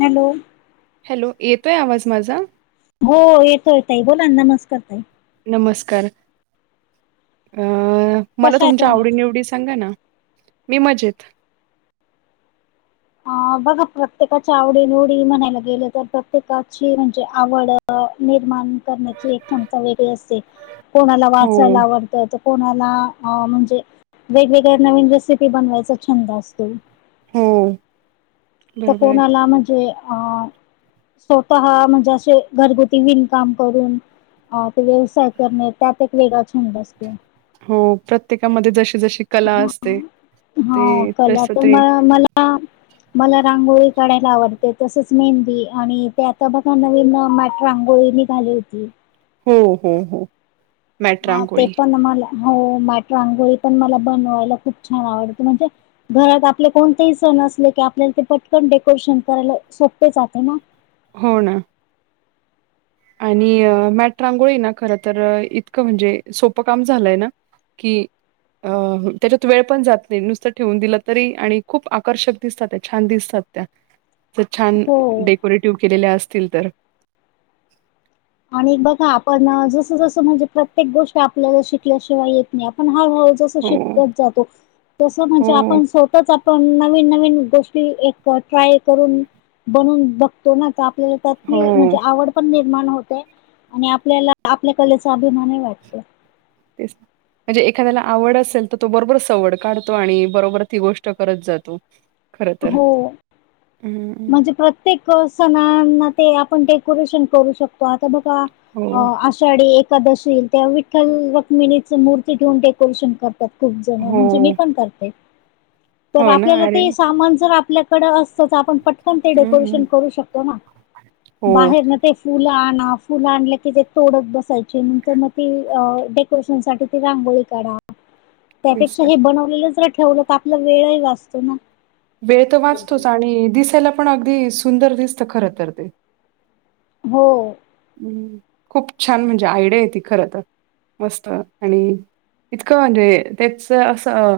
Hello hello येतोय आवाज माझा? हो येतोय ताई बोलान नमस्कार ताई नमस्कार, अ मला कशा आहे तुमच्या तुम्ही? आवडी निवडी सांगा ना? मी मजेत अ बघा प्रत्येकाच्या आवडी निवडी म्हणायला गेलं तर प्रत्येकाची म्हणजे आवड निर्माण करण्याची एक क्षमता वेगळी असते कोणाला हो, वाचायला आवडतय तर कोणाला म्हणजे वेगवेगळ्या नवीन रेसिपी बनवायचा छंद असतो. हं तर कोणाला म्हणजे अ स्वतः म्हणजे असे घरगुती विणकाम करून ह ते व्यवसाय करणे त्यात एक वेगळा छंद असतो. हो प्रत्येकामध्ये जशी जशी कला असते हो ते कला तस तर म ते मला [unintelligible] मला रांगोळी काढायला आवडते तसच मेहंदी आणि ते आता बघा नवीन मॅट रांगोळी झाली होती. हो हो हो मॅट हा ते रांगोळी. पण मला हो मॅट रांगोळी पण मला बनवायला खूप छान आवडते म्हणजे घरात आपले कोणतेही सण असले की आपल्याला ते पटकन डेकोरेशन करायला सोपे जाते ना? हो ना आणि मॅट रांगोळी ना खर तर इतकं म्हणजे सोपं काम झालंय ना की अ त्याच्यात वेळ पण जात नाही नुसतं ठेवून दिलं तरी आणि खूप आकर्षक दिसतात त्या छान दिसतात त्या असं छान हो डेकोरेटिव्ह केलेल्या असतील तर आणि बघा आपण जसं जसं म्हणजे प्रत्येक गोष्टी आपल्याला शिकल्याशिवाय येत नाही आपण हळूहळू जस तो हो, शिकत जातो. तस म्हणजे हो. आपण सोताच आपण नवीन नवीन गोष्टी एक ट्राय करून बनून बघतो ना तर आपल्याला त्यातली हो म्हणजे आवड पण निर्माण होते आणि आपल्याला आपल्या कलेचा अभिमानही वाटतो तेच म्हणजे एखाद्याला आवड असेल तर तो बरोबर सवड काढतो आणि बरोबर ती गोष्ट करत जातो खरं तर हो हं, म्हणजे प्रत्य तेक सणाना ते आपण डेकोरेशन करू शकतो आता बघा अ हो, आ आषाढी एकादशी त्या विठ्ठल रुक्मिणीच मूर्ती ठेऊन डेकोरेशन कर खूप जण हो, म्हणजे मी पण करते तर हो ना आपल्याला अरे ते वाह! सामान जर आपल्याकडं असतं. तर आपण पट पण ते हं, डेकोरेशन करू शकतो ना हो बाहेरनं ते फुलं आणा फुलं आणले की ते तोडत बसायचे नंतर मग ते पुरुषांसाठी ती रांगोळी काढा [inaudible] त्यापेक्षा तर. हे बनवलेलंच जर ठेवलं तर आपला वेळही वाचतो ना? वेळ तर वाचतोच आणि दिसायला पण अगदी सुंदर दिसत खरं तर ते हो हम् खूप छान म्हणजे आयडिया ती खर तर मस्त आणि इतकं म्हणजे त्याच असं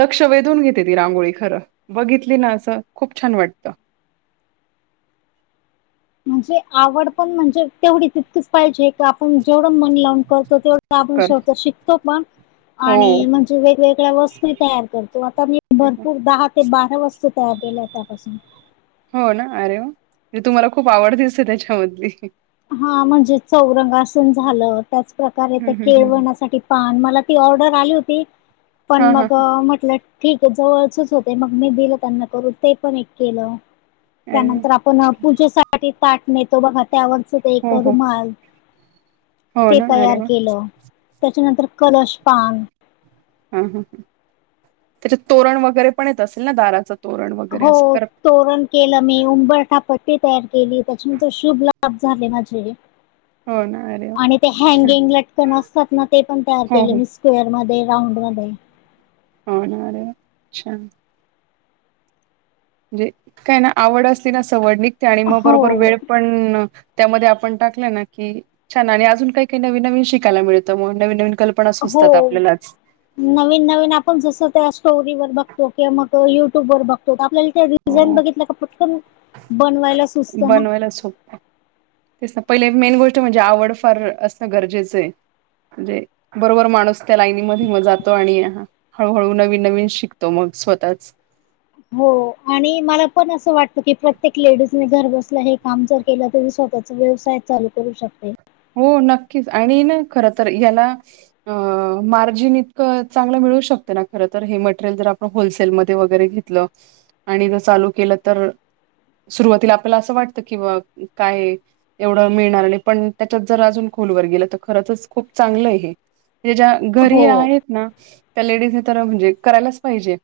लक्ष वेधून घेते ती रांगोळी खरं बघितली ना असं खूप छान वाटतं म्हणजे आवड पण म्हणजे तेवढी तितकीच पाहिजे का आपण जेवढं मन लावून करतो तेवढं आपण कर स्वतः शिकतो पण हो आणि म्हणजे वेगवेगळ्या वस्तू ही तयार करतो आता मी तेच. भरपूर दहा ते बारा वस्तू तयार केल्यात त्या पासून हो ना, अरे वा, म्हणजे तुम्हाला खूप आवड दिसते, त्याच्यामधली. हा म्हणजे, चौरंगासन झालं, त्याच प्रकारे हं, त्या हं, हं. केळवणासाठी पान, मला ती ऑर्डर आली होती. पण हां, हां, मग हां. म्हटलं. ठीके. जवळचच होते. मग मी दिलं त्यांना करून. ते पण एक केलं. अरे वाह! त्यानंतर, आपण पूजेसाठी ताट नेतो बघा. त्यावर एक हो, हो. रुमाल, हो ते ना, अरे तयार वाह! केलं. त्याच्यानंतर कलश पान. ह ह ह, त्याच्यात तोरण वगैरे पण येत असेल ना. दाराच. हो, तोरण केलं मी. उंबरठा पट्टी तयार केली. त्याच्या शुभ लाभ झाले माझे. हो ना. अरे वाह! आणि ते छान. हँगिंग लटकन असतात ना. ते पण तयार हो, केले हो. मी. स्क्वेअर मध्ये राऊंड मध्ये. हो णा. अरे वा छान. म्हणजे काय ना, आवड असते ना, सवड निघते. आणि मग बरोबर हो वेळ पण त्यामध्ये आपण टाकलं ना की. छान. आणि अजून काही काही नवीन नवीन शिकायला मिळतं म. नवीन नवीन कल्पना हो सुचतात आपल्यालाच. नवीन नवीन आपण जसं त्या स्टोरीवर बघतो. किंवा मग युट्यूब वर बघतो. आपल्याला रिझाईन हो, बघितलं का? फटकन बनवायला सोपं. ते ना पहिले मेन गोष्ट म्हणजे आवड फार असणं गरजेचंय. म्हणजे बरोबर माणूस त्या लाईनीमध्ये म जातो. आणि ह हळूहळू नवीन नवीन शिकतो मग, स्वतःच. हो. आणि मला पण असं वाटतं की. प्रत्येक लेडीजने घर बसल्या हे काम जर केला तरी, स्वतःचा व्यवसाय चालू करू शकते. हो नक्कीच, आणि ना खर तर याला अ मार्जिन इतकं चांगलं मिळू शकतं ना खर तर. हे मटेरियल जर आपण होलसेलमध्ये वगैरे घेत आणि ज चालू केलं तर. सुरुवातीला आपल्याला असं वाटतं की बा. काय एवढं मिळणार नाही. पण त्याच्यात जर अजून खोलवर गेलं तर. खरचच खूप चांगलंय हे. म्हणजे ज्या घरी हो आहेत ना. त्या लेडीजने तर म्हणजे करायलाच पाहिजे.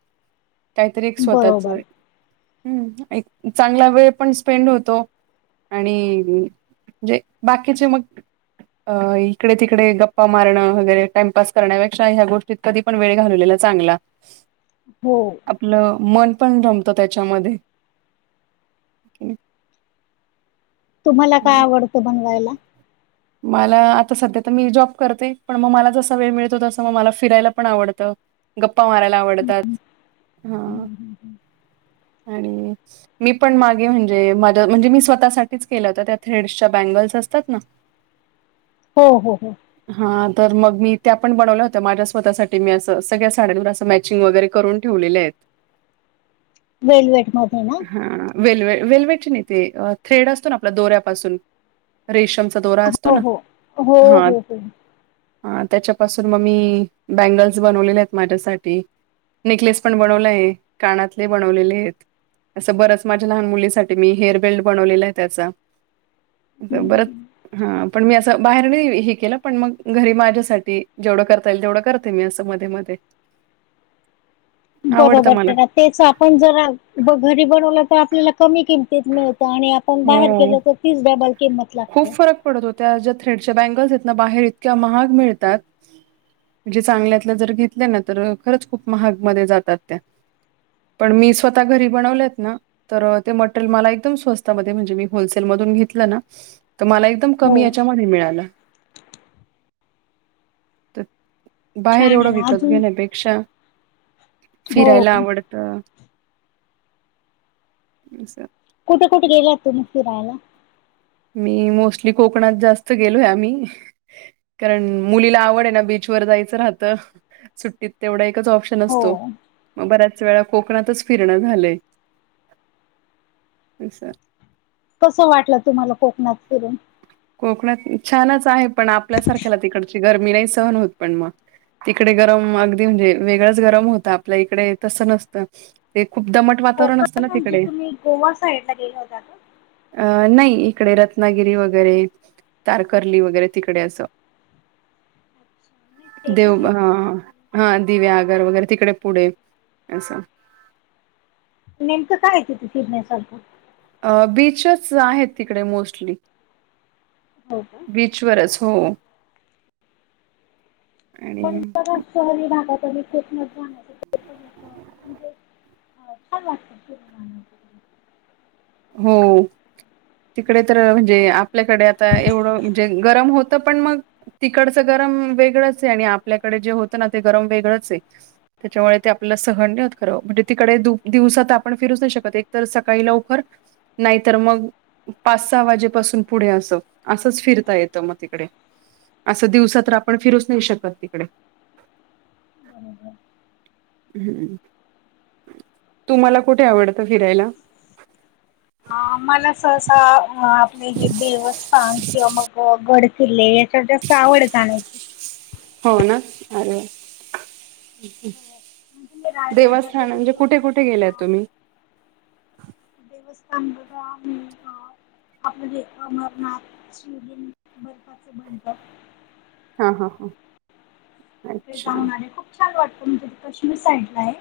काहीतरी एक स्वतःच. बरोबर हम्म. एक चांगला वेळ पण स्पेंड होतो. आणि म्हजे बाकीचे मग अ इकडे तिकडे गप्पा मारणं, वगैरे टाइमपास करण्यापेक्षा ह्या, गोष्टी कधी पण वेळ घालवलेला चांगला. हो. आपलं मन पण रमत. त्याच्यामध्ये. तुम्हाला काय आवडतं. बनवायला. मला. आता सध्या तर मी जॉब करते. पण मग मला जसा वेळ मिळतो, तसं मग मला फिरायला पण आवडतं. गप्पा मारायला आवडतात. हा हम [inaudible] आणि मी पण मागे म्हणजे, माझ्या म्हणजे मी स्वतःसाठीच केलं होत त्या थ्रेडसच्या बँगल्स असतात ना. हो हो हो. हा तर मग मी त्या पण बनवल्या होत्या. माझ्या स्वतःसाठी मी असं, सगळ्या साड्यांवर असं मॅचिंग वगैरे करून ठेवलेल्यायेत. वेलवेट मध्ये ना. हां, वेल्वे वेल्वेटची नाही. ते थ्रेड असतो ना आपल्या दोऱ्यापासून. रेशम दोरा असतो हो ना, हो हो हो हा. हो हम्म ह. त्याच्यापासून मग मी बँगल्स बनवलेलेयात. माझ्यासाठी. नेकलेस पण बनवलाय. कानातले बनवलेलेयत. असं बरच माझ्या लहान मुलीसाठी मी हेअरबेल्ट बनवलेला आहे त्याचा असं बरच हम्म. हा पण मी असं बाहेर नाही ही केलं पण मग घरी माझ्यासाठी जेवढं करता येईल तेवढं करते मी असं मध्ये मध्ये [unintelligible] बरोबर त्याच आपण जरा घरी बनवलं तर आपल्याला कमी कि मिळत आणि आपण हो बाहेर गेलो तर तीच डबल किंमत खूप लागते फरक पडत होत्या ज्या थ्रेडच्या बँगल्स आहेत बाहेर इतक्या महाग मिळतात म्हणजे चांगल्यातल्या जर घेतल्या ना तर खरंच खूप महाग मध्ये जातात त्या पण मी स्वतः घरी बनवलेत ना तर ते मला एकदम स्वस्तामध्ये म्हणजे मी होलसेलमधे घेतलं ना एकदम कमी हो याच्यामध्ये मिळाल बाहेर छान आहे एवढं ना विकत अजून घेण्यापेक्षा हो फिरायला आवड त अस कुठे कुठे गेलात तुम्ही फिरायला मी मोस्टली कोकणात जास्त गेलोय आम्ही कारण मुलीला आवड आहे ना बीचवर जायचं राहतं सुट्टीत तेवढं एकच ऑप्शन असतो हो मग बऱ्याच वेळा कोकणातच फिरण झालंय असं कसं वाटलं तुम्हाला कोकणात फिरून कोकणात छानच आहे पण आपल्यासारख्याला तिकडची गरमी नाही सहन होत पण मग तिकडे गरम अगदी म्हणजे वेगळंच गरम होतं आपल्या इकडे तसं नसतं ते खूप दमट वातावरण असत कोकण म्हणजे तुम्ही गोवा साईड ला गेला होता अ नाही इकडे रत्नागिरी वगै वगैरे तारकर्ली वगैरे तिकडे असं अच्छा, नाही ते नाही देव माहित हा मला हा दिव्या आगर वगैरे तिकडे पुढे असं नेमकं काय तिथे फिरण्यासारखं अ बीचच आहेत तिकडे मोस्टली हो का बीचवरच हो आणि पण शहरी भागात [unintelligible] अ छान लागत ते. हो तिकडे तर म्हणजे आपल्याकडे आता एवढं म्हणजे गरम होतं पण मग तिकडचं गरम वेगळंच आहे आणि आपल्याकडे जे होतं ना ते गरम वेगळंच आहे. त्याच्यामुळे ते आपल्याला सहन नाही होत खरं म्हणजे तिकडे दिवसात आपण फिरूच नाही शकत एक तर सकाळी लवकर नाहीतर मग पाच सहा वाजेपासून पुढे असं असंच फिरता येतं मग तिकडे. असं दिवसात तर आपण फिरूच नाही शकत तिकडे. बरोबर. हम् तुम्हाला कुठे आवडतं फिरायला. आ मला सहसा अ आपले हे देवस्थान किंवा मग गड किल्ले याच्यावर जास्त आवड आहे जाणे हो ना अरे वा हो, म्हणजे मी रायगडला देवस्थान गेलेले म्हणजे कुठे होते कुठे गेल्यात तर तुम्ही. देवस्थान बघा हुं अ आपलं जे अमरनाथ शिवलिंग बर्फाच बनत. हा हा हा. तिकडे अच्छा जाऊन आले खूप छान वाटतं म्हणजे कश्मीर साइड ला आहे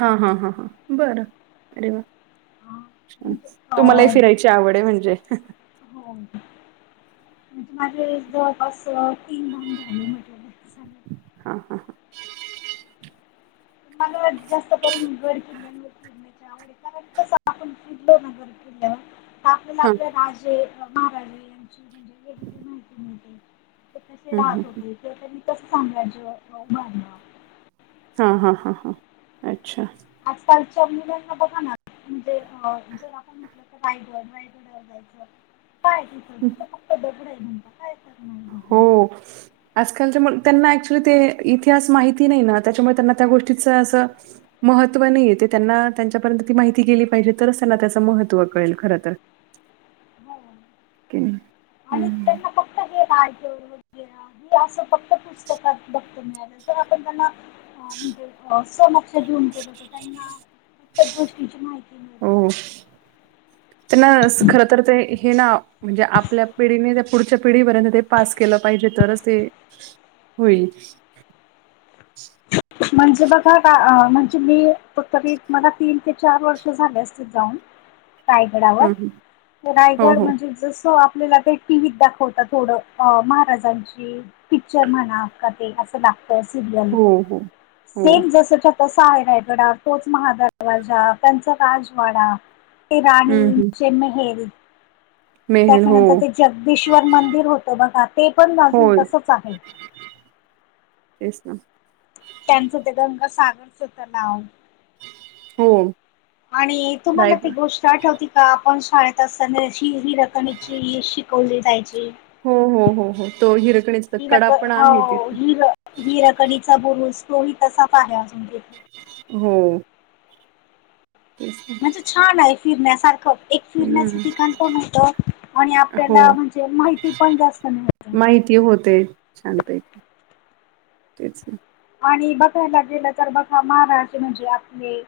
हा हा हा ह बरं अरे वा अ, अच्छा म्हणजे अ, तुम्हालाही फिराय ची आवड आहे म्हणजे. हो म्हणजे माझे जवळपास तीन भाग झाले म्हटल. हा हा [unintelligible] [unintelligible] आपल्याला हां आपले राजे महाराजे यांची म्हणजे वेगवेगळी माहिती मिळते. कसे हं, हं, राहत हं. होते किंवा त्यांनी कसं साम्राज्य उभारल हां हां हां हां अच्छा. आजकालच्या मुलांना बघा ना म्हणजे अ जर आपण म्हटलं तर रायगड रायगड काय आहे तिथं तिथे फक्त दगड आहे म्हणता. काय करणार हो. जाऊन. आजकालच्या मुल त्यांना ऍक्च्युली ते इतिहास माहिती नाही ना त्याच्यामुळे त्यांना त्या गोष्टीच असं महत्त्व नाहीये ते त्यांना त्यांच्यापर्यंत ती माहिती गेली पाहिजे तरच त्यांना त्याचं महत्त्व कळेल खर तर. हो. क हम् ह [unintelligible] ते असं फक्त पुस्तकात बघता मिळालंं जर आपण त्यांना म्हणजे अ समक्ष घेऊन गेल त त्यांना प्रत्येक गोष्टीची माहिती हो मिळते ना. हो त्यांना खर तर ते हे ना म्हणजे आपल्या पिढीने ते पुढच्या पिढीपर्यंत ते पास केलं पाहिजे तरच ते होईल. म्हणजे बघा का अ म्हणजे मी त री मला तीन ते चार वर्ष झाले असतील. जाऊन रायगडावर हं, हं. हो रायगड हो म्हणजे जस आपल्याला काही टीव्हीत दाखवता थोडं महाराजांची पिक्चर म्हणा का ते अस लागतय सिरयल हो हो. हो सेम जसच्या तसा आहे रायगडा तोच महादरवाजा त्यांचा राजवाडा ते हं, राणी हं. चे मेहेल मेहेर हो त्याच्यानंतर ते जगदीेश्वर मंदिर होतं बघा ते पण गजून होय तसंच आहे. तेच ना त्यांचं ते गंगासागरचं तलाव हो आणि तुम्हाला रायग त गोष्ट आठवती का आपण शाळेत असताना हिर कणी ची शिकवली जायची हो हो हो हो तो हिरकणीचा कडा हिरक पण आहे हो तिथे हिर हिरकणीचा बुरुज तोही तसाच आहे अजून हो तेच आहे म्हणजे छान आहे फिरण्यासारखं एक फिरण्याचं ठिकाण पण होत आणि हो आपल्याला म्हणजे माहिती पण जास्त मिळ माहिती होते छानपैकी तेच ना आणि बघायला गेलं तर बघा महाराज म्हणजे आपले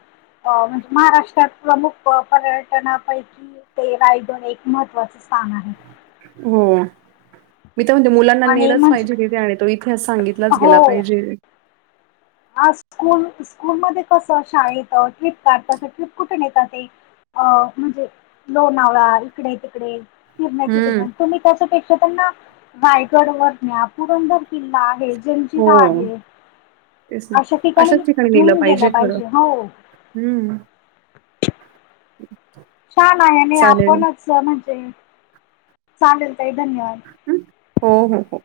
अ म्हणजे महाराष्ट्रात प्रमुख पर्यटनापैकी ते रायडन एक महत्त्वाचं स्थान आहे हो मी तर म्हणते मुलांना आणि नेलंच म्हणजे पाहिजे तिथे आण तो इ तिहास सांगितलाच हो गेला पाहिजे आज स्कूल स्कूलमध्येसं शाळेत ट्रिप काढतात ट्रिप कुठून येतात ते अ म्हणजे लोणावळा इकडे तिकडे फिरण्याचे हम्म ठिकाण तुम्ही तच्यापेक्षा त्यांना रायगड वर न्या पुरंदर किल्ला आहे हो जंजिरा आहे तेच ना अशा अशाच ठिकाणी नेलं घेऊन गेलं पाहिजे खरं हो हम्म छान आहे आणि चालेल आपणच म्हणजे चालेल तई धन्यवाद हो हो हो